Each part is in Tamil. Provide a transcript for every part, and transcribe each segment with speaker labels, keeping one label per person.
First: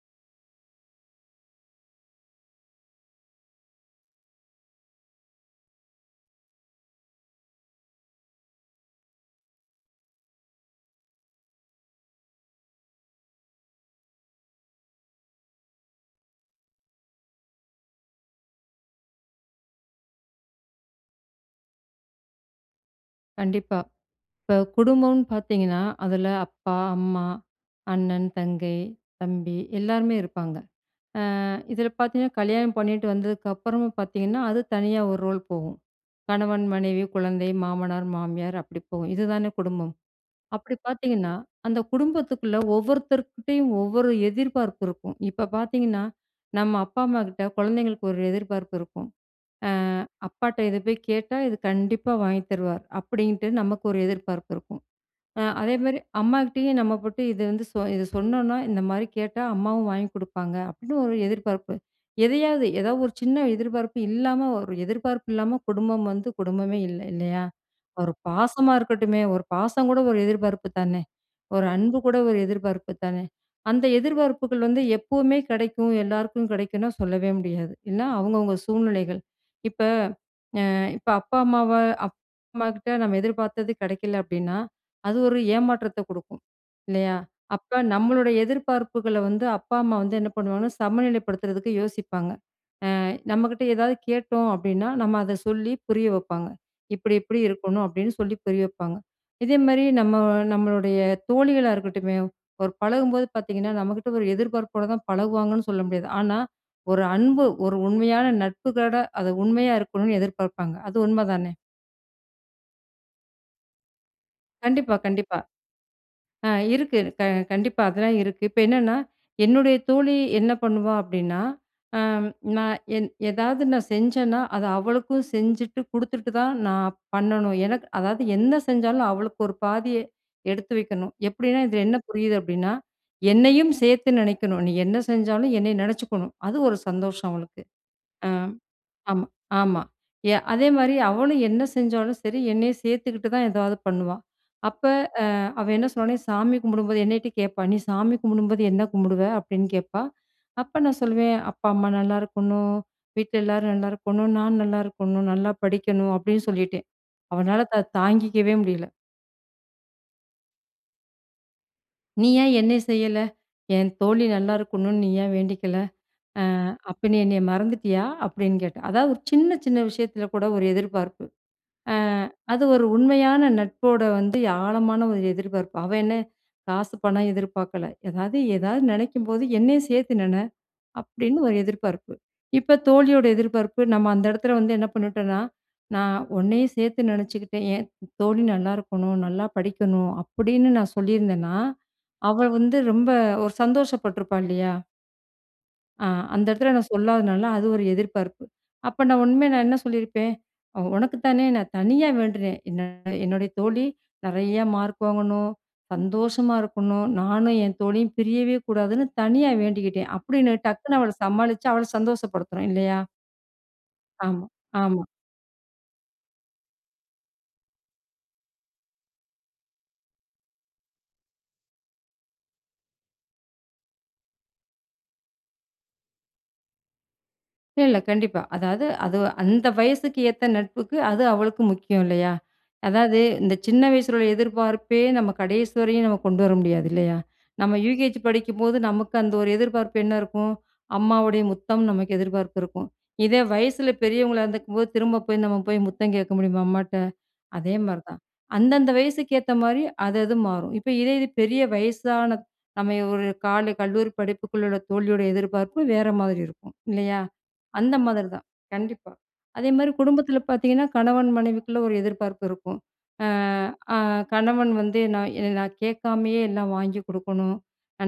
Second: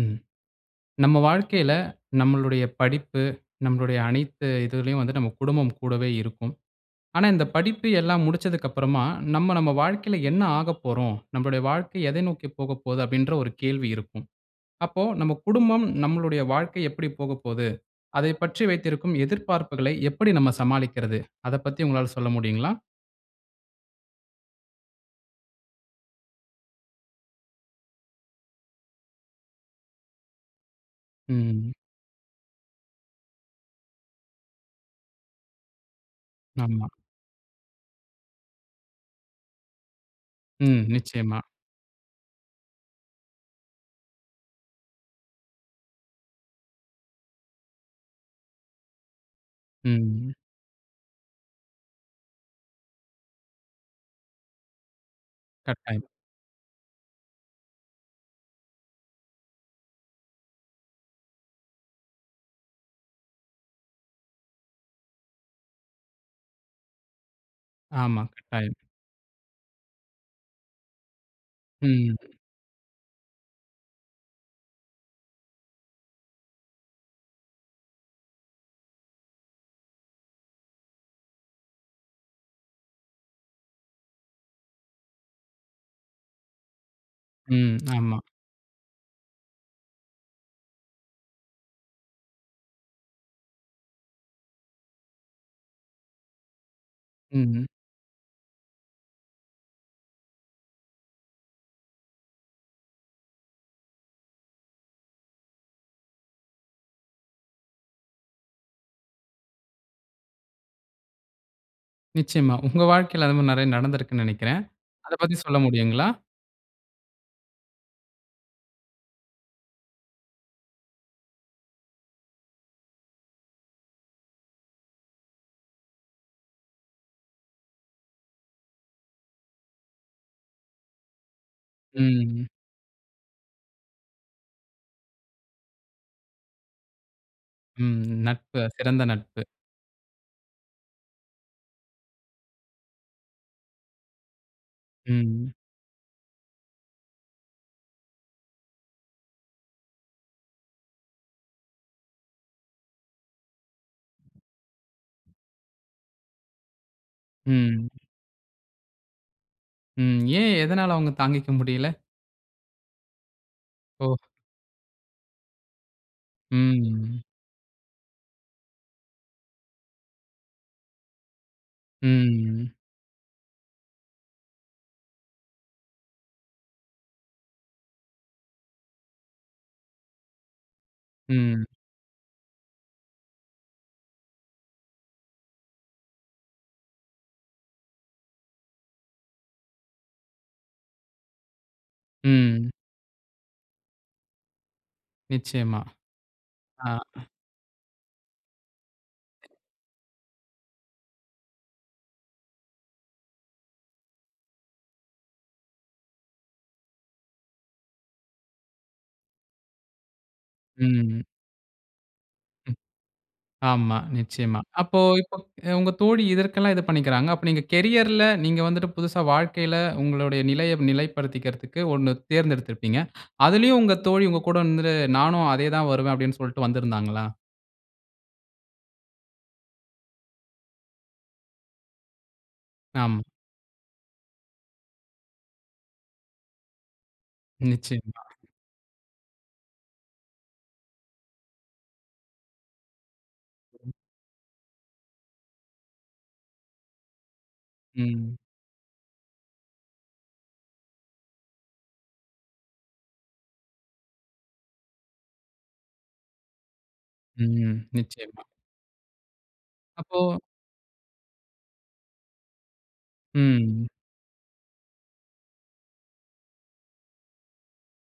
Speaker 1: ம். நம்ம வாழ்க்கையில நம்மளுடைய படிப்பு, நம்மளுடைய அனைத்து இதுலயும் வந்து நம்ம குடும்பம் கூடவே இருக்கும். ஆனா, இந்த படிப்பு எல்லாம் முடிச்சதுக்கு அப்பறமா, நம்ம நம்ம வாழ்க்கையில என்ன ஆகப் போறோம்? நம்மளுடைய வாழ்க்கை எதை நோக்கி போகப்போது அப்டின்ற ஒரு கேள்வி இருக்கும். அப்போ, நம் குடும்பம் நம்மளுடைய வாழ்க்கை எப்பிடி போகப்போது. அதைப் பற்றி வைத்திருக்கும் எதிர்பார்ப்புகளை எப்டி நம்ம சமாளிக்கிறது? அதப் பத்தி உங்களால சொல்ல முடியுங்களா?
Speaker 2: கண்டிப்பா. இப்ப குடும்பம்னு பாத்ததீங்கன்னா, அதில அப்பா, அம்மா, அண்ணன், தங்கை, தம்பி எல்லாருமே இருப்பாங்க. அ,
Speaker 1: ம்.
Speaker 2: இதுல பாத்ததீங்கன்னா, கல்யாணம் பண்ணிட்டு வந்ததுக்கு அப்பறமும் பாத்தீங்கனா, அது தனியா ஒரு ரோல் போகும். கணவன்,
Speaker 1: ஆமா.
Speaker 2: மனைவி, குழந்தை, மாமனார், மாமியார் அப்டி போகும் இதுதானே குடும்பம். அப்டி
Speaker 1: ம்.
Speaker 2: பாத்தீங்கன்னா,
Speaker 1: நிச்சயமா.
Speaker 2: அந்த குடும்பத்துக்குள்ள ஒவ்வொருத்தர்கிட்டயும் ஒவ்வொரு எதிர்பார்ப்பு இருக்கும். இப்ப பாத்தீங்கணா, நம்ம அப்பா, அம்மாகிட்ட குழந்தைங்களுக்கு ஒரு எதிர்பார்ப்பு இருக்கும். அ,
Speaker 1: ம்.
Speaker 2: அப்பாட்ட இத போய் கேட்டா, இது கண்டிப்பா வாங்கி தருவார். அப்டின்ட்டு, நமக்கு ஒரு எதிர்பார்ப்பு இருக்கும். அ அதேமாரி,
Speaker 1: கட்டாயம்.
Speaker 2: அம்மாகிட்டயும் நம்ம போட்டு இத வந்து, இத சொன்னோனா, இந்த மாரி கேட்டா அம்மாவும் வாங்கிக் குடுப்பாங்க, அப்டின்னு ஒரு எதிர்பார்ப்பு. எதையாவது ஏதாவது ஒரு சின்ன எதிர்பார்ப்பு இல்லாம ஒரு எதிர்பார்ப்பு இல்லாம குடும்பம் வந்து குடும்பமே இல்ல, இல்லையா? ஒரு
Speaker 1: ஆமா,
Speaker 2: பாசமா
Speaker 1: கட்டாயம்.
Speaker 2: இருக்கட்டுமே ஒரு பாசம் கூட ஒரு எதிர்பார்ப்பு தானே, ஒரு அன்பு கூட
Speaker 1: ம்.
Speaker 2: ஒரு எதிர்பார்ப்பு தானே, அந்த எதிர்பார்ப்புகள் வந்து எப்பவுமே கிடைக்கும். எல்லாருக்கும் கிடைக்கும்னா, சொல்லவே முடியாது. எல்லாம் அவங்கவங்க சூழ்நிலைகள். இப்ப அ இப்ப அப்பா, அம்மாவ அம்மாகிட்ட நம்ம எதிர்பார்த்தது கிடைக்கல அப்டின்னா, அது ஒரு ஏமாற்றத்த குடுக்கும் இல்லையா?
Speaker 1: ம்.
Speaker 2: அப்ப,
Speaker 1: ஆமா.
Speaker 2: நம்மளோட எதிர்பார்ப்புகள வந்து அப்பா, அம்மா வந்து என்ன பண்ணுவாங்கணா, சமநிலைப்படுத்துறதுக்கு யோசிப்பாங்க. அ நம்மகிட்ட ஏதாவது கேட்டோம் அப்டின்னா நம்ம அத சொல்லி புரிய வைப்பாங்க. இப்டி, இப்டி
Speaker 1: ம்.
Speaker 2: இருக்கணும் அப்டின்னு சொல்லி புரிய வைப்பாங்க. இதேமாரி, நம்ம நம்மளுடைய தோழிகளா இருக்கட்டுமே, ஒரு பழகும்போது பாதீங்கன்னா நம்மகிட்ட ஒரு எதிர்ப்பார்ப்போட தான் பழகுவாங்கன்னு சொல்ல முடியாது. ஆனா ஒரு அன்பு, ஒரு உண்மையான நட்புகளோட அது உண்மையா இருக்கணும்னு எதிர்பார்ப்பாங்க அது உண்மை தானே?
Speaker 1: நிச்சயமா. உங்க வாழ்க்கையில அதுமாரி நிறைய நடந்திருக்குன்னு நினைக்கிறேன்.
Speaker 2: கண்டிப்பா,
Speaker 1: அத பத்தி
Speaker 2: கண்டிப்பா.
Speaker 1: சொல்ல முடியுங்களா?
Speaker 2: ஆ இருக்கு, இருக்கு. க கண்டிப்பா அதெல்லாம் இருக்கு. இப்ப என்னன்னா என்னுடைய தோழி என்ன பண்ணுவா அப்பிடின்னா, ஆ நான் என் எதாவது நான் செஞ்சன்னா, அத அவளுக்கும் செஞ்சுட்டு குடுத்துட்டு தான் நான் பண்ணணும். எனக்கு அதாவது என்ன செஞ்சாலும் அவளுக்கு ஒரு பாதிய எடுத்து வைக்கணும். எப்பிடின்னா இதில என்ன
Speaker 1: ம்,
Speaker 2: புரியுது
Speaker 1: ம்.
Speaker 2: அப்பிடின்னா, என்னையும் சேர்த்து நினைக்கணும். நீ என்ன செஞ்சாலும் என்னைய நினைச்சுக்கணும். அது ஒரு சந்தோஷம் அவளுக்கு.
Speaker 1: ம், ம்.
Speaker 2: அ
Speaker 1: நட்பு. சிறந்த
Speaker 2: ஆமா,
Speaker 1: நட்பு.
Speaker 2: ஆமா. ய அதேமாரி அவளும் என்ன செஞ்சாலும் சரி என்னை சேர்த்துக்கிட்டு தான் எதாவது பண்ணுவா. அப்ப
Speaker 1: ம்,
Speaker 2: அ
Speaker 1: ம்.
Speaker 2: அவ என்ன சொன்னானா சாமி கும்பிடும்போது என்னக்கிட்ட கேட்பா! நீ சாமி கும்பிடும்போது என்ன கும்பிடுவ. அப்பிடின்னு கேட்பா! அப்ப நான் சொல்லுவேன், "அப்பா, அம்மா நல்லாயிருக்கணும், வீட்ல எல்லாரும் நல்லாயிருக்கணும். நான் நல்லாயிருக்கணும். நல்லா படிக்கணும்" அப்பிடின்னு சொல்லிட்டேன். அவனால தா
Speaker 1: ம்.
Speaker 2: தாங்கிக்கவே முடியல.
Speaker 1: ம். ஏன் எதனால அவுங்க தாங்கிக்க முடியல.
Speaker 2: "நீ ஏன் என்னைய செய்யல. என்
Speaker 1: ஓ!
Speaker 2: தோழி நல்லா இருக்கணுனு நீ ஏன் வேண்டிக்கல. அ
Speaker 1: ம்,
Speaker 2: அப்ப நீ
Speaker 1: ம்.
Speaker 2: என்னைய மறந்துட்டியா!" அப்பிடின்னு கேட்டா! அதாவது ஒரு சின்ன, சின்ன விஷயத்தில கூட ஒரு எதிர்பார்ப்பு. அ
Speaker 1: ம்,
Speaker 2: அது
Speaker 1: ம்.
Speaker 2: ஒரு உண்மையான நட்போட வந்து ஆழமான ஒரு எதிர்பார்ப்பு. அவ என்ன காசு பணம் எதிர்பார்க்கல. ஏதாவது ஏதாவது நினைக்கும்போது என்னையும் சேர்த்து நின. அப்பிடின்னு ஒரு
Speaker 1: ம்.
Speaker 2: எதிர்பார்ப்பு. இப்ப தோழியோட எதிர்பார்ப்பு நம்ம அந்த இடத்தில வந்து என்ன பண்ணிட்டோன்னா, நான் உன்னையும் சேர்த்து நினச்சுக்கிட்டேன் "ஏன் தோழி நல்லாருக்கணும், நல்லா படிக்கணும்", அப்பிடின்னு நான் சொல்லியிருந்தன்னா, அவ
Speaker 1: ம்.
Speaker 2: வந்து ரொம்ப ஒரு சந்தோஷப்பட்டுருப்பா, இல்லயா!
Speaker 1: நிச்சயமா.
Speaker 2: அ அந்த இடத்துல
Speaker 1: ஆ.
Speaker 2: நான் சொல்லாததுனால அது ஒரு எதிர்பார்ப்பு. அப்போ நான் உண்மைய நான் என்ன சொல்லியிருப்பேன், "ஒ உனக்கு தானே நான் தனியா வேண்டுனேன். என்ன என்னுடைய தோழி நிறையா மார்க் வாங்கணும், சந்தோஷமா இருக்கணும், நானும் என் தோழியும் பிரியவே கூடாதுன்னு தனியா வேண்டிக்கிட்டேன்." அப்படின்னு
Speaker 1: ம்,
Speaker 2: டக்குனு அவள
Speaker 1: ம்.
Speaker 2: சமாளிச்சு அவள சந்தோஷப்படுத்தணும்,
Speaker 1: ம்.
Speaker 2: இல்லையா?
Speaker 1: ஆமா
Speaker 2: ஆமா.
Speaker 1: நிச்சயமா. அப்போ
Speaker 2: ஆமா.
Speaker 1: இப்போ உங்க தோழி இதற்கெல்லாம் இது பண்ணிக்கிறாங்க. அப்போ நீங்க கேரியர்ல நீங்க வந்துட்டு புதுசா வாழ்க்கையில உங்களுடைய நிலையை நிலைப்படுத்திக்கிறதுக்கு ஒண்ணு தேர்ந்தெடுத்திருப்பீங்க. அதிலேயும் உங்க தோழி உங்க கூட வந்து நானும் அதே தான் வருவேன் அப்படின்னு சொல்லிட்டு வந்திருந்தாங்களா?
Speaker 2: இல்ல கண்டிப்பா. அதாவது, அது அந்த வயசுக்கு ஏத்த நட்புக்கு அது அவளுக்கு முக்கியம் இல்லையா? அதாவது
Speaker 1: ஆமா.
Speaker 2: இந்த சின்ன வயசில உள்ள எதிர்பார்ப்பே நம்ம கடைசி வரையும் நம்ம கொண்டு வர முடியாது இல்லையா? நம்ம யூகேஜி
Speaker 1: நிச்சயமா.
Speaker 2: படிக்கும்போது நமக்கு அந்த ஒரு எதிர்பார்ப்பு என்ன இருக்கும்? அம்மாவுடைய முத்தம் நமக்கு எதிர்பார்ப்பு இருக்கும். இதே
Speaker 1: ம்.
Speaker 2: வயசுல பெரியவங்களா இருந்துருக்கும்போது திரும்ப போய் நம்ம போய் முத்தம் கேட்க முடியுமா? அம்மாட்ட. அதே மாதிரி தான்.
Speaker 1: ம்.
Speaker 2: அந்தந்த வயசுக்கு ஏத்த மாதிரி அது அது மாறும். இப்போ இதே இது பெரிய வயசான நம்ம ஒரு கால கல்லூரி படிப்புக்குள்ள உள்ள தோழியோட எதிர்பார்ப்பு வேற மாதிரி இருக்கும் இல்லையா?
Speaker 1: ம்.
Speaker 2: அந்த மாதிரி
Speaker 1: நிச்சயமா.
Speaker 2: தான். கண்டிப்பா. அதேமாதிரி
Speaker 1: அப்போ
Speaker 2: குடும்பத்தில பார்த்தீங்கன்னா கணவன் மனைவிக்குள்ளே ஒரு எதிர்பார்ப்பு இருக்கும். அ
Speaker 1: ம்.
Speaker 2: அ கணவன் வந்து நான் என்ன "நான் கேட்காமயே எல்லாம் வாங்கி கொடுக்கணும்,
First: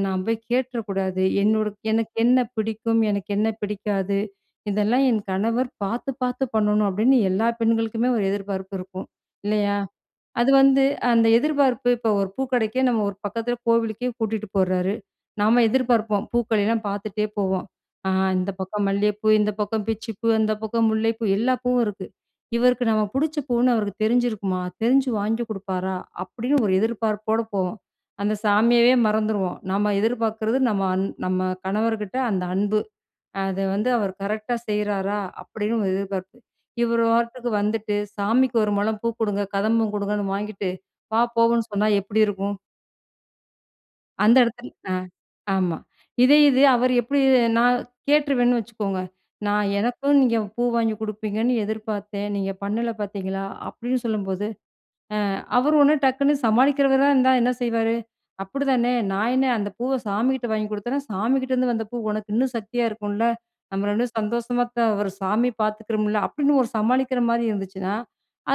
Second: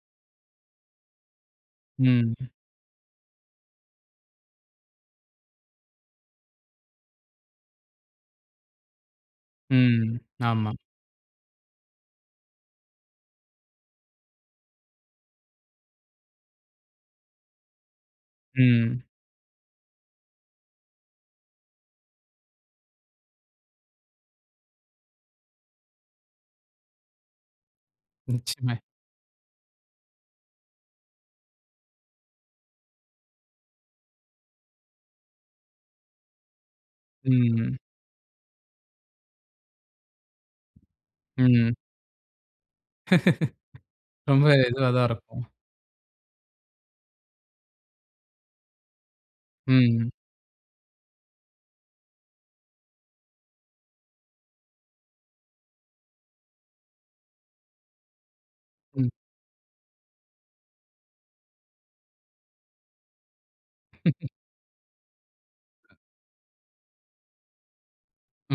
Speaker 2: நான் போய் கேட்டுற கூடாது, என்னோட எனக்கு என்ன
Speaker 1: ம்.
Speaker 2: பிடிக்கும்? எனக்கு என்ன பிடிக்காது? இதெல்லாம் என் கணவர் பார்த்து பார்த்து பண்ணணும்," அப்படின்னு எல்லா பெண்களுக்குமே ஒரு எதிர்பார்ப்பு இருக்கும், இல்லையா?
Speaker 1: ம்.
Speaker 2: அது
Speaker 1: ஆமா.
Speaker 2: வந்து அந்த எதிர்பார்ப்பு இப்போ ஒரு பூக்கடைக்கே நம்ம ஒரு பக்கத்தில கோவிலுக்கே கூட்டிட்டு போறாரு, நாம் எதிர்பார்ப்போம் பூக்களெல்லாம் பார்த்துட்டே போவோம், அ "இந்த பக்கம்
Speaker 1: ம்.
Speaker 2: மல்லிய பூ, இந்த பக்கம் பிச்சி பூ, அந்த பக்கம் முல்லை பூ, எல்லா பூவும் இருக்கு. இவருக்கு நம்ம பிடிச்ச பூன்னு அவருக்கு தெரிஞ்சிருக்குமா? தெரிஞ்சு வாங்கி கொடுப்பாரா?" அப்படி ஒரு எதிர்பார்ப்போடு போவோம். அந்த
Speaker 1: நிச்சயமா.
Speaker 2: சாமியவே மறந்துருவோம், நம்ம எதிர்பார்க்கிறது நம்ம அந் நம்ம கணவர்கிட்ட அந்த அன்பு. அத வந்து அவர் கரெக்டா செய்றாரா? அப்படின்னு ஒரு எதிர்பார்ப்பு. இவர் பாட்டுக்கு
Speaker 1: ம்.
Speaker 2: வந்துட்டு சாமிக்கு ஒரு முழம் பூ கொடுங்க, கதம்பம் கொடுங்கன்னு வாங்கிட்டு, "வா போவோம்ன்னு"
Speaker 1: ம்.
Speaker 2: சொன்னா எப்படி இருக்கும்? அந்த
Speaker 1: ரொம்ப
Speaker 2: இடத்து
Speaker 1: இதுவா
Speaker 2: ஆ
Speaker 1: தான் இருக்கும்.
Speaker 2: ஆமா. இதே இது அவர் எப்டி நா கேட்டுருவேன்னு வச்சுக்கோங்க. நா
Speaker 1: ம்.
Speaker 2: 'எனக்குனு நீங்க பூ வாங்கி குடுப்பீங்கன்னு எதிர்பார்த்தேன். நீங்க பண்ணல பார்த்தீங்களா.' அப்படின்னு சொல்லும்போது, அ அவரு ஒடனே டக்குனு சமாளிக்கிறவரா இருந்தா என்ன செய்வாரு? அப்படிதானே,
Speaker 1: ம்.
Speaker 2: "நா என்ன அந்த பூவ சாமிகிட்ட வாங்கி குடுத்தேனா, சாமிகிட்டேருந்து வந்த பூ உனக்கு இன்னு சக்தியா இருக்கும்ல, நம்ம 2 பேரும் சந்தோஷமா தா ஒரு சாமி
Speaker 1: ம்
Speaker 2: பார்த்துக்கிறோம்ல." அப்டின்னு ஒரு சமாளிக்கிற மாரி இருந்துச்சுன்னா,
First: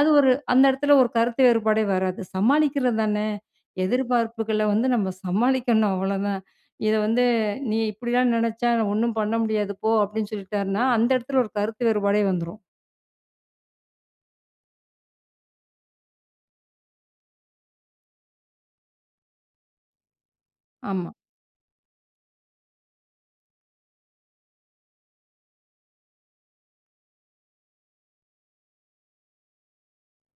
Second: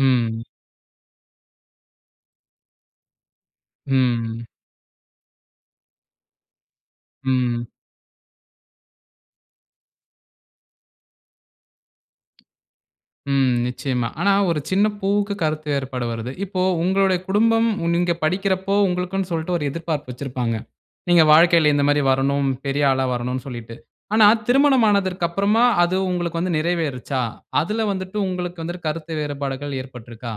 Speaker 2: அது ஒரு அந்த இடத்தில ஒரு கருத்து வேறுபாடே வராது. சமாளிக்கிறது தானே.
Speaker 1: ம்.
Speaker 2: எதிர்பார்ப்புகள வந்து நம்ம சமாளிக்கணும் அவ்வளோதான். இத வந்து
Speaker 1: ம்.
Speaker 2: "நீ இப்படிலாம் நினச்சா ஒண்ணு பண்ண முடியாது போ." அப்படின்னு சொல்லிட்டார்னா. அந்த இடத்துல ஒரு கருத்து வேறுபாடே வந்துரும்.
Speaker 1: ம் நிச்சயமா. ஆனா ஒரு சின்ன பூவுக்கு கருத்து வேறுபாடு வருது. இப்போ உங்களோடைய குடும்பம் நீங்க படிக்கிறப்போ, உங்களுக்குனு சொல்லிட்டு ஒரு எதிர்ப்பார்ப்பு வைச்சிருப்பாங்க.
Speaker 2: ஆமா.
Speaker 1: நீங்க வாழ்க்கையில இந்த மாரி வரணும், பெரிய ஆளா வரணும் சொல்லிட்டு. ஆனா திருமணம் ஆனதற்கு அப்புறமா அது உங்களுக்கு வந்து நிறைவேருச்சா? அதுல வந்துட்டு உங்களுக்கு வந்து கருத்து வேறுபாடுகள் ஏற்பட்டிருக்கா?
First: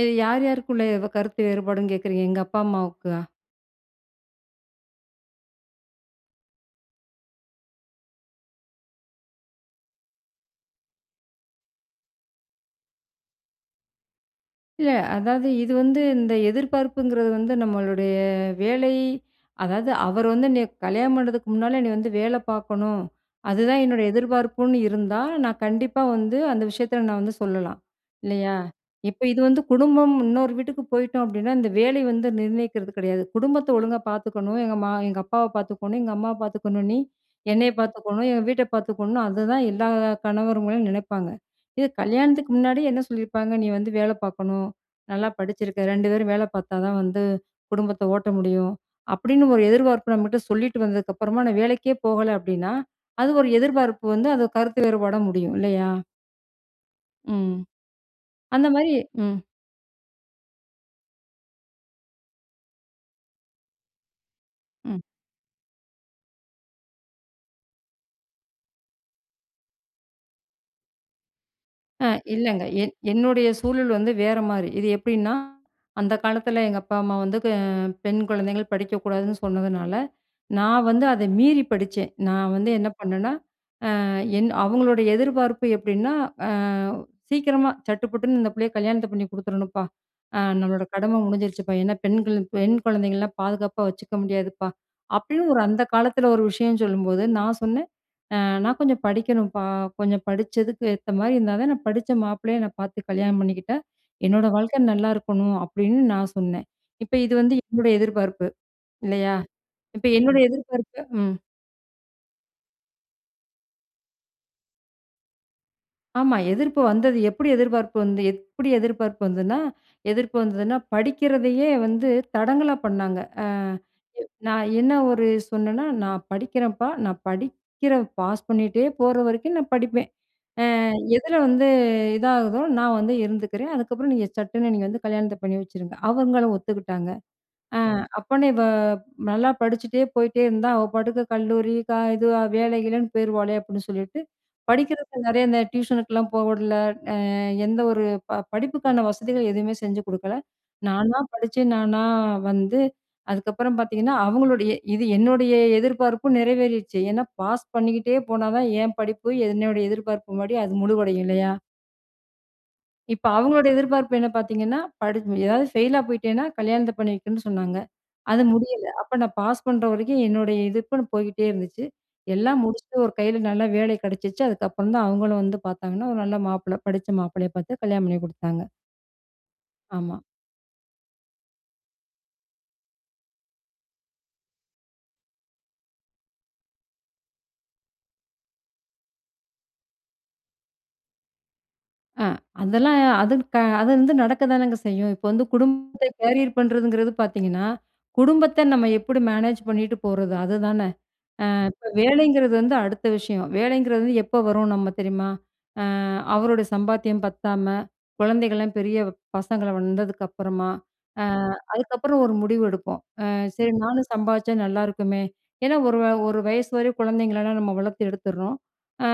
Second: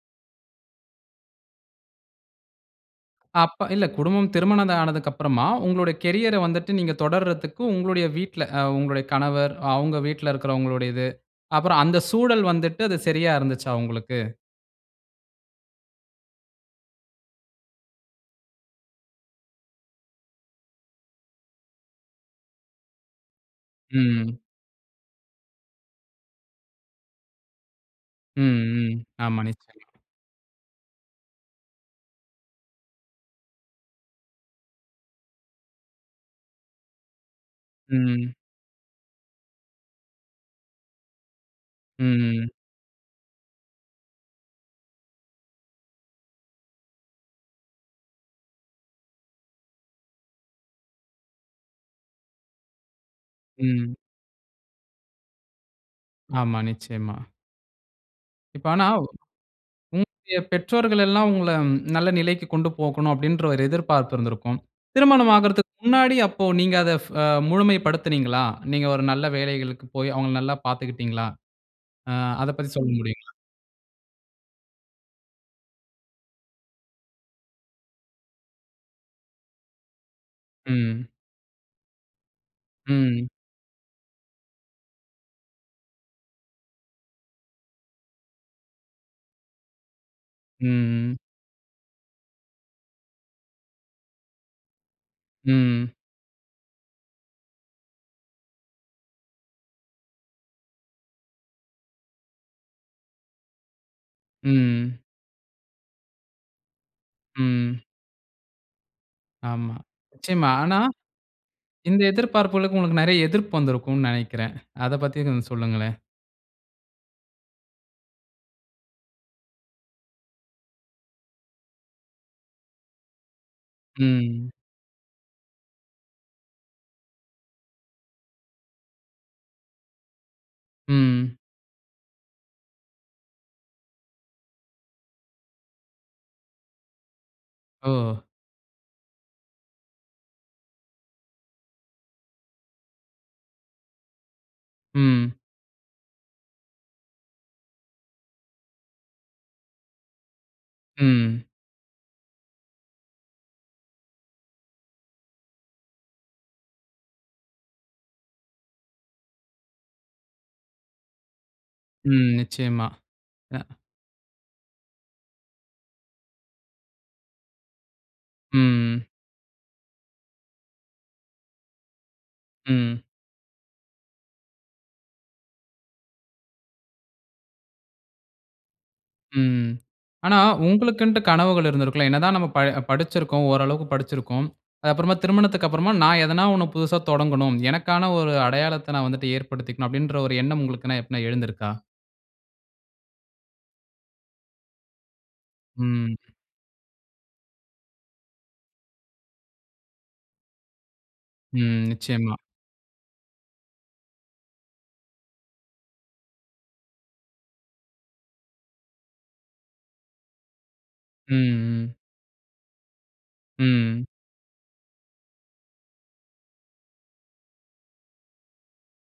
Speaker 2: இது யார் யாருக்குள்ள கருத்து வேறுபாடுன்னு கேட்கறீங்க? எங்கப்பா அம்மாவுக்கா.
Speaker 1: அப்ப இல்ல குடும்பம் திருமணம் ஆனதுக்கு அப்புறமா உங்களுடைய கேரியர் ஐ வந்துட்டு நீங்க தொடர்தற்கு உங்களுடைய வீட்டில, உங்களுடைய கணவர், அவங்க வீட்டில இருக்கிறவங்களுடையது. அப்புறம் அந்த சூழல் வந்துட்டு அது சரியா இருந்துச்சா உங்களுக்கு?
Speaker 2: இல்ல. அதாவது இது வந்து இந்த எதிர்பார்ப்புங்கிறது வந்து நம்மளுடைய வேலை, அதாவது அவர் வந்து என்னைய கல்யாணம் பண்ணுறதுக்கு முன்னால "நீ வந்து வேல பார்க்கணும். அதுதான் என்னுடைய
Speaker 1: ம்.
Speaker 2: எதிர்பார்ப்புன்னு" இருந்தா, நான் கண்டிப்பா வந்து அந்த விஷயத்தில நான் வந்து சொல்லலாம். இல்லயா!
Speaker 1: ம், ம்.
Speaker 2: இப்ப இது
Speaker 1: ஆமா.
Speaker 2: வந்து
Speaker 1: நிச்சயம்.
Speaker 2: குடும்பம் இன்னொரு வீட்டுக்கு போயிட்டோம் அப்பிடின்னா, இந்த வேலை வந்து நிர்ணயிக்கிறது கிடையாது. "குடும்பத்த ஒழுங்கா பார்த்துக்கணும். எங்க மா எங்க அப்பாவ பார்த்துக்கணும், எங்க அம்மாவ பார்த்துக்கணும். நீ என்னைய பார்த்துக்கணும்.
Speaker 1: ம்.
Speaker 2: எங்க வீட்ட பார்த்துக்கணும்." அதுதான் எல்லா கணவர்ங்களும் நினைப்பாங்க. இது
Speaker 1: ம், ம்.
Speaker 2: கல்யாணத்துக்கு முன்னாடி என்ன சொல்லியிருப்பாங்க. "நீ வந்து வேல பார்க்கணும். நல்லா படிச்சிருக்க. ரெண்டு பேரும் வேல பார்த்தா தான் வந்து குடும்பத்த ஓட்ட முடியும்." அப்பிடின்னு ஒரு எதிர்பார்ப்பு நம்மட்ட சொல்லிட்டு வந்ததுக்கு அப்பறமா நான் வேலைக்கே போகல அப்பிடின்னா, அது ஒரு
Speaker 1: ம்.
Speaker 2: எதிர்பார்ப்பு வந்து அது கருத்து வேறுபாடா முடியும். இல்லயா!
Speaker 1: ஆமா, நிச்சயமா.
Speaker 2: ம்.
Speaker 1: இப்ப ஆனா,
Speaker 2: அந்தமாரி ம்.
Speaker 1: உங்களுடைய பெற்றோர்கள் எல்லாம் உங்கள நல்ல நிலைக்கு கொண்டு போகணும் அப்பிடின்ற ஒரு எதிர்பார்ப்பு இருந்திருக்கும்.
Speaker 2: ம்.
Speaker 1: திருமணம் ஆகுறதுக்கு முன்னாடி அப்போ நீங்க அத அ முழுமைப்படுத்தினீங்களா? நீங்க ஒரு நல்ல வேலைகளுக்கு போய் அவுங்கள நல்லா பார்த்துக்கிட்டீங்களா,
Speaker 2: ஆ
Speaker 1: ஆ அத
Speaker 2: இல்லங்க.
Speaker 1: பத்தி சொல்ல
Speaker 2: என்
Speaker 1: முடியுங்களா?
Speaker 2: என்னுடைய சூழல் வந்து வேறமாரி. இது எப்பிடின்னா, அந்த காலத்தில எங்க அப்பா, அம்மா வந்து அ பெண் குழந்தைகள் படிக்கக்கூடாதுன்னு சொன்னதுனால, நான் வந்து
Speaker 1: ம்.
Speaker 2: அத மீறி படிச்சேன். நான் வந்து என்ன
Speaker 1: ம்.
Speaker 2: பண்ணன்னா, அ என் அவுங்களுடைய எதிர்பார்ப்பு எப்பிடின்னா, அ "சீக்கிரமா சட்டு புட்டுன்னு இந்த பிள்ளைய கல்யாணத்த பண்ணி குடுத்துறணுப்பா! ஆ
Speaker 1: ம்,
Speaker 2: நம்மளோட
Speaker 1: ம்.
Speaker 2: கடமை முடிஞ்சிடுச்சிப்பா! ஏன்னா, பெண்கள் பெண் குழந்தைங்கள்லாம் பாதுகாப்பா வச்சுக்க முடியாதுப்பா," அப்பிடின்னு
Speaker 1: ம்,
Speaker 2: ஒரு அந்த
Speaker 1: ம்.
Speaker 2: காலத்தில ஒரு விஷயம் சொல்லும்போது நான் சொன்னேன். 'அ நான் கொஞ்சம் படிக்கணும்ப்பா! கொஞ்சம் படிச்சக்கு ஏத்தமாதரி இருந்தா தான் நான் படிச்ச மாப்பிள்ளையா என்ன பார்த்து கல்யாணம் பண்ணிக்கிட்டா, என்னோட
Speaker 1: ம்,
Speaker 2: வாழ்க்கை
Speaker 1: ம்.
Speaker 2: நல்லா இருக்கணும்.' அப்பிடின்னு நான் சொன்னேன். இப்ப இது வந்து
Speaker 1: ம்.
Speaker 2: என்னோட எதிர்பார்ப்பு. இல்லயா!
Speaker 1: ஆமா,
Speaker 2: இப்ப என்னுடைய
Speaker 1: நிச்சயமா. ஆனா,
Speaker 2: எதிர்பார்ப்பு ம்.
Speaker 1: இந்த எதிர்பார்ப்புகளுக்கு உங்களுக்கு நிறைய எதிர்ப்பு வந்திருக்குன்னு நினைக்கிறேன். அத பத்தி கொஞ்சம் சொல்லுங்களேன்.
Speaker 2: ஆமா. எதிர்ப்பு வந்தது. எப்பிடி எதிர்பார்ப்பு வந்து எப்பிடி எதிர்பார்ப்பு வந்தன்னா எதிர்ப்பு வந்ததுன்னா, படிக்கிறதையே வந்து தடங்கலா பண்ணாங்க. அ
Speaker 1: ம்.
Speaker 2: நான் என்ன ஒரு சொன்னன்னா, 'நான் படிக்கிறேன்ப்பா. நான் படிக்கிற பாஸ் பண்ணிட்டே போற வரைக்கும் நான் படிப்பேன். அ எதில
Speaker 1: ம்.
Speaker 2: வந்து இதாகுதோ! நான் வந்து இருந்துக்கிறேன். அதுக்கப்பறம் நீங்க சட்டுன்னு நீங்க வந்து கல்யாணத்த பண்ணி வச்சுருங்க.' அவுங்களும் ஒத்துக்கிட்டாங்க. அ
Speaker 1: ஓ!
Speaker 2: "அப்பன்னே இவ நல்லா படிச்சுட்டே போயிட்டே இருந்தா, அவ பாட்டுக்கு கல்லூரி க இது வேல, கீழேன்னு போயிருவாளே! அப்பிடின்னு சொல்லிட்டு," படிக்கிறதுக்கு
Speaker 1: ம்.
Speaker 2: நிறைய இந்த டியூஷனுக்குலாம் போக விடல. அ எந்த ஒரு ப படிப்புக்கான வசதிகள் எதுவுமே செஞ்சு குடுக்கல. நானா
Speaker 1: ம்.
Speaker 2: படிச்சு, நானா வந்து அதுக்கப்பறம் பார்த்தீங்கன்னா, அவுங்களுடைய இது என்னுடைய எதிர்பார்ப்பும் நிறைவேறிருச்சு. ஏன்னா பாஸ் பண்ணிக்கிட்டே போனா தான், ஏன் படிப்பு என்னுடைய எதிர்பார்ப்பு முன்னாடி அது முழுவடையும் இல்லையா!
Speaker 1: ம். நிச்சயமா.
Speaker 2: இப்ப
Speaker 1: அ
Speaker 2: அவுங்களுடைய எதிர்பார்ப்பு என்ன? பார்த்தீங்கன்னா படி எதாவது ஃபெயிலா போயிட்டேன்னா, கல்யாணத்த பண்ணி வைக்கன்னு சொன்னாங்க. அது
Speaker 1: ம்,
Speaker 2: முடியல.
Speaker 1: ம்.
Speaker 2: அப்ப நான் பாஸ் பண்ற வரைக்கும் என்னுடைய எதிர்ப்புன்னு போய்கிட்டே இருந்துச்சு. எல்லாம்
Speaker 1: ம்.
Speaker 2: முடிச்சுட்டு ஒரு கையில நல்ல வேலை கிடைச்சுச்சு. அதுக்கப்புறம் தான் அவுங்களும் வந்து பார்த்தாங்கன்னா, ஒரு நல்ல மாப்பிள்ளை படித்த மாப்பிள்ளையா பார்த்து கல்யாணம் பண்ணி கொடுத்தாங்க.
Speaker 1: ம், ம்.
Speaker 2: ஆமா.
Speaker 1: ஆனா, உங்களுக்கின்ட்டு கனவுகள் இருந்திருக்கும் இல்ல. என்னதான் நம்ம ப படிச்சிருக்கோம். ஓரளவுக்கு படிச்சிருக்கோம். அது அப்புறமா திருமணத்துக்கு அப்பறமா நான் எதனா ஒண்ணு புதிதா தொடங்கணும். எனக்கான ஒரு அடையாளத்த நான் வந்துவிட்டு ஏற்படுத்திக்கணும் அப்பிடின்ற ஒரு எண்ணம் உங்களுக்கு எப்பன்னா எழுந்திருக்கா?
Speaker 2: ஆ, அதெல்லாம் அது க அது வந்து நடக்கதானங்க செய்யும். இப்ப வந்து குடும்பத்தை
Speaker 1: ம்.
Speaker 2: கேரியர் பண்ணுறதுங்கிறது பார்த்தீங்கன்னா, குடும்பத்த நம்ம எப்பிடி மேனேஜ் பண்ணிட்டு போறது அதுதான. அ
Speaker 1: ம்.
Speaker 2: இப்ப
Speaker 1: நிச்சயமா.
Speaker 2: வேலைங்கிறது வந்து அடுத்த விஷயம். வேலைங்கிறது எப்ப வரும் நம்ம தெரியுமா? ஆ அவரோட சம்பாத்தியம் பத்தாம, குழந்தைகள்லாம் பெரிய பசங்களா வந்ததுக்கு அப்பறமா, அ
Speaker 1: ம், ம்.
Speaker 2: அதுக்கப்பறம் ஒரு முடிவு எடுப்போம். அ சரி
Speaker 1: ம்.
Speaker 2: நானும் சம்பாதிச்சா நல்லாயிருக்குமே! ஏன்னா, ஒரு வ ஒரு வயசு வரை குழந்தைங்கள எல்லாம் நம்ம வளர்த்து எடுத்துட்றோம். அ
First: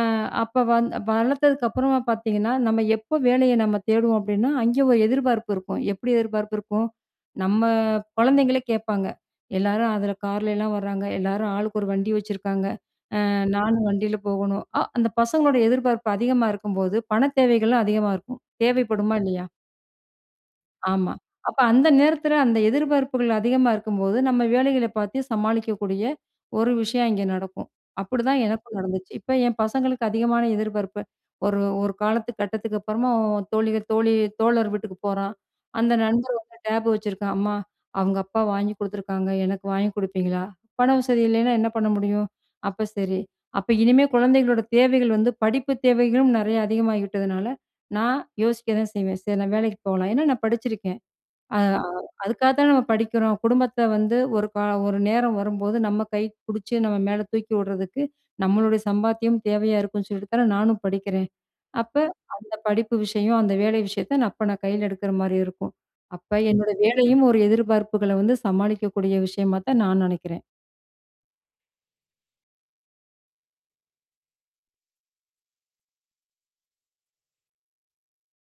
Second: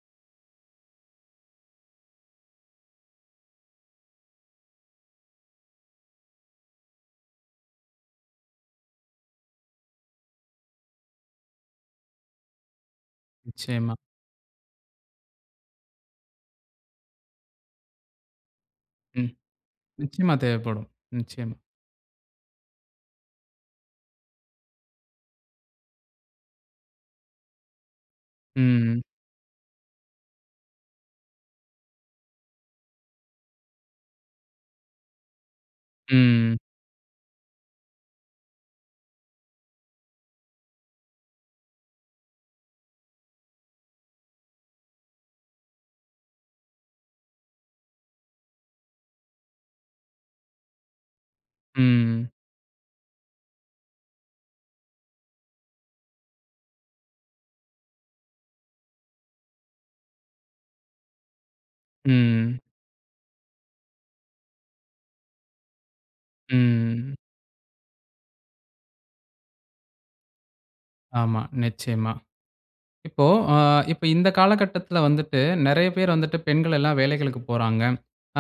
Speaker 2: அப்ப வந் வளத்ததுக்கு அப்புறமா பார்த்தீங்கன்னா, நம்ம எப்போ வேலைய நம்ம தேடுவோம் அப்பிடின்னா, அங்கே ஒரு எதிர்பார்ப்பு இருக்கும். எப்பிடி எதிர்பார்ப்பு இருக்கும்? நம்ம குழந்தைங்களே கேட்பாங்க. எல்லாரும் அதில கார்ல எல்லாம் வராங்க. எல்லாரும் ஆளுக்கு ஒரு வண்டி வச்சுருக்காங்க. அ நானும்
Speaker 1: நிச்சயமா.
Speaker 2: வண்டில போகணும். அ அந்த பசங்களோட எதிர்பார்ப்பு அதிகமா இருக்கும்போது, பணத் தேவைகளும் அதிகமா இருக்கும். தேவைப்படுமா!
Speaker 1: ம்.
Speaker 2: இல்லயா!
Speaker 1: நிச்சயமா தேவைப்படும்.
Speaker 2: ஆமா.
Speaker 1: நிச்சயமா.
Speaker 2: அப்ப அந்த நேரத்தில அந்த எதிர்பார்ப்புகள் அதிகமா இருக்கும்போது, நம்ம வேலைகள பார்த்து சமாளிக்கக்கூடிய ஒரு விஷயம் அங்கே நடக்கும். அப்பிடிதான் எனக்கும்
Speaker 1: ம், ம்.
Speaker 2: நடந்துச்சு. இப்ப என் பசங்களுக்கு அதிகமான எதிர்பார்ப்பு. ஒரு, ஒரு காலத்து கட்டத்துக்கு அப்பறமா தோழிகள் தோழி, தோழர் வீட்டுக்குப் போறான். அந்த
Speaker 1: ம்,
Speaker 2: நண்பர்
Speaker 1: ம்.
Speaker 2: வந்து டேப் வச்சிருக்கான். அம்மா! அவுங்க அப்பா வாங்கி கொடுத்துருக்காங்க. எனக்கு வாங்கி கொடுப்பீங்களா? பண வசதி இல்லயின்னா என்ன பண்ண முடியும்? அப்ப சரி. அப்ப இனிமே குழந்தைங்களோட தேவைகள் வந்து படிப்பு தேவைகளும் நிறைய அதிகமாகி விட்டதுனால, நான் யோசிக்க தான் செய்வேன். சரி நான் வேலைக்கு போகலாம். ஏன்னா, நான் படிச்சிருக்கேன். அ
Speaker 1: ம், ம்.
Speaker 2: அதுக்காக தான நம்ம படிக்கிறோம். குடும்பத்த வந்து ஒரு காலம் ஒரு நேரம் வரும்போது நம்ம கை பிடிச்சு நம்ம மேல தூக்கி விடுறதுக்கு நம்மளுடைய சம்பாத்தியம் தேவையா இருக்குன்னு சொல்லிட்டு தானே நானும் படிக்கிறேன். அப்ப
Speaker 1: ம்,
Speaker 2: அந்த
Speaker 1: ம்.
Speaker 2: படிப்பு விஷயம், அந்த வேலை விஷயத்த நான் அப்ப நான் கையில எடுக்கிறமாரி இருக்கும். அப்ப
Speaker 1: ம்,
Speaker 2: என்னோட
Speaker 1: ம்
Speaker 2: வேலையும் ஒரு எதிர்பார்ப்புகள வந்து சமாளிக்கக்கூடிய விஷயமா தான் நான் நினைக்கிறேன்.
Speaker 1: ஆமா. நிச்சயமா. இப்போ ஆ இப்ப இந்த காலகட்டத்துல வந்துட்டு நெறைய பேரு வந்துட்டு, பெண்கள் எல்லாம் வேலைகளுக்குப் போறாங்க.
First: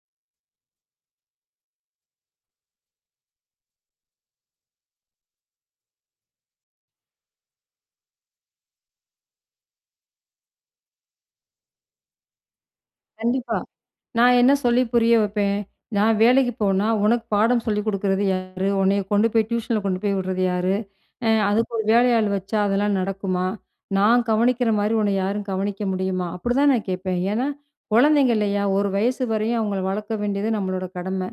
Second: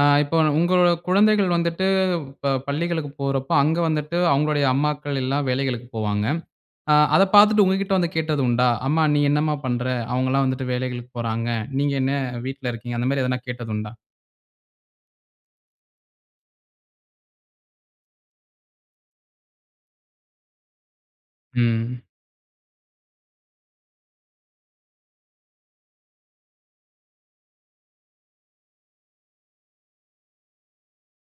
Speaker 1: ஆ இப்போ உங்களோட குழந்தைகள் வந்துட்டு இப்ப பள்ளிகளுக்கு போறப்ப, அங்க வந்துட்டு அவங்களுடைய அம்மாக்கள் எல்லாம் வேலைகளுக்கு போவாங்க. ஆ அத பாத்துட்டு உங்ககிட்ட வந்து கேட்டது உண்டா? அம்மா நீ என்னம்மா பண்ற? அவங்களான் வந்துட்டு வேலைகளுக்கு போறாங்க. நீங்க என்ன வீட்ல இருக்கீங்க? அந்த மாரி எதனா
Speaker 2: கண்டிப்பா.
Speaker 1: கேட்டது உண்டா?
Speaker 2: நான் என்ன சொல்லி புரிய வப்பேன்! நான் வேலைக்கு போனா, உனக்கு பாடம் சொல்லி குடுக்குறது யாரு? உன்னைய கொண்டு போய் டியூஷன்ல கொண்டு போய் உடுறது யாரு? ஆ அதுக்கு ஒரு
Speaker 1: ம்.
Speaker 2: வேலையாள் வச்சா அதெல்லாம் நடக்குமா? நான் கவனிக்குற மாரி உன்ன யாரும் கவனிக்க முடியுமா? அப்புடிதான் நான் கேட்பேன். ஏன்னா, கொழந்தைங்க இல்லையா? ஒரு வயசு வரையும் அவங்கள வளர்த்த வேண்டியது நம்மளோட கடமை.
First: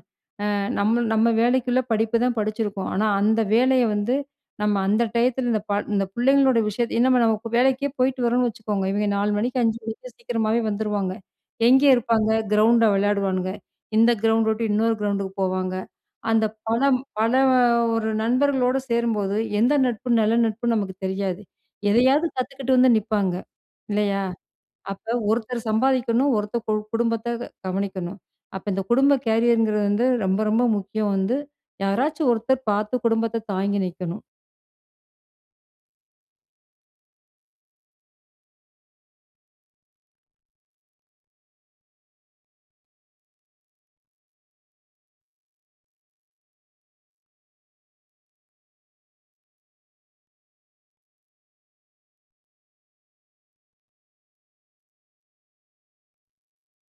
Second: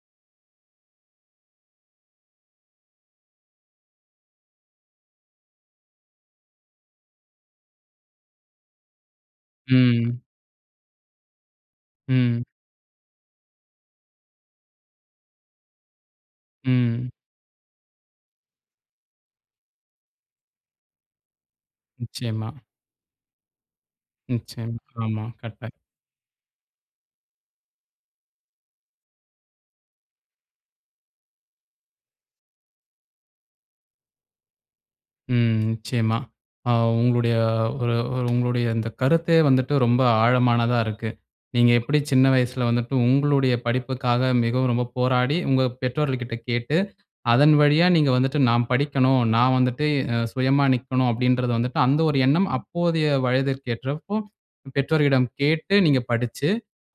Speaker 2: ஆ நம்மள் நம்ம வேலைக்குள்ள படிப்பு தான் படிச்சுருருக்கோம். ஆனா அந்த வேலைய வந்து, நம்ம அந்த டயத்துல இந்த பாழ் இந்த புள்ளைங்களோட விஷயத்த ஏன்னா நம்ம இப்ப வேலைக்கே போய்ட்டு வரோன்னு வச்சுக்கோங்க. இவய்ங்க 4 மணிக்கு, 5 மணிக்கு
Speaker 1: ம்.
Speaker 2: சீக்கிரமாவே வந்துருவாங்க. எங்கே இருப்பாங்க?
Speaker 1: ம்.
Speaker 2: கிரவுண்ட்ல விளையாடுவான்ங்க. இந்த கிரவுண்ட் உட்டு இன்னொரு கிரவுண்டுக்கு போவாங்க. அந்த பலம்
Speaker 1: ம்.
Speaker 2: பல ஒரு நண்பர்களோடு சேரும்போது, எந்த நட்பு நல்ல நட்புன்னு நமக்கு தெரியாது. எதையாவது
Speaker 1: நிச்சயமா.
Speaker 2: கத்துக்கிட்டு வந்து நிப்பாங்க. இல்லையா?
Speaker 1: நிச்சயமா.
Speaker 2: அப்ப
Speaker 1: ஆமா
Speaker 2: ஒருத்தர்
Speaker 1: கட்ட.
Speaker 2: சம்பாதிக்கணும், ஒருத்தர் கு குடும்பத்த கவனிக்கணும். அப்ப இந்த குடும்ப கேரியர்ங்குறது வந்து ரொம்ப ரொம்ப முக்கியம் வந்து, யாராச்சும் ஒருத்தர் பாத்து குடும்பத்த தாங்கி நிக்கணும்.
Speaker 1: ம். நிச்சயமா. ஆ உங்களுடைய ஒரு ஒரு உங்களுடைய இந்த கருத்தே வந்துட்டு ரொம்ப ஆழமானதா இருக்கு. நீங்க எப்டி சின்ன வயசுல வந்துட்டு, உங்களுடைய படிப்புக்காக மிகவும் ரொம்ப போராடி, உங்க பெற்றோர்கள்க கிட்ட கேட்டு, அதன் வழியா நீங்க வந்துட்டு நான் படிக்கணும், நான் வந்துட்டு அ சுயமா நிக்கணும் அப்டின்றத வந்துட்டு, அந்த ஒரு எண்ணம் அப்போதைய வயதிற்கு ஏற்றப்போ பெற்றோரீடம் கேட்டு நீங்க படிச்சு,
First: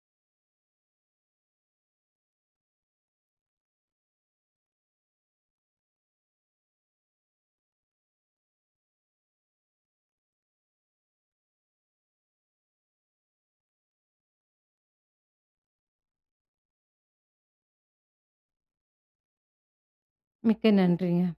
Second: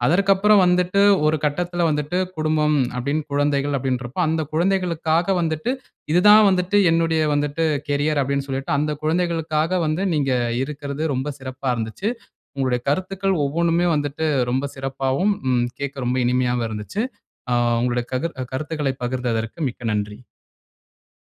Speaker 1: அதற்கு அப்பறம் வந்துட்டு ஒரு கட்டத்துல வந்துட்டு குடும்பம் அப்டின் குழந்தைகள் அப்டின்றப்போ, அந்த குழந்தைகளுக்காக வந்துட்டு, இது தான் வந்துட்டு என்னுடைய வந்துட்டு கேரியர் அப்டின் சொல்லிட்டு, அந்த குழந்தைகளுக்காக வந்து நீங்க இருக்கிறது, ரொம்ப சிறப்பா இருந்துச்சு. உங்களுடைய கருத்துக்கள் ஒவ்வொண்ணுமே வந்துட்டு ரொம்ப சிறப்பாவும், ம் கேட்க ரொம்ப இனிமையாவும் இருந்துச்சு. ஆ உங்களுடைய கதிர் கருத்துகளை பகிர்ந்ததற்கு மிக்க நன்றி.
Speaker 2: மிக்க நன்றிங்க.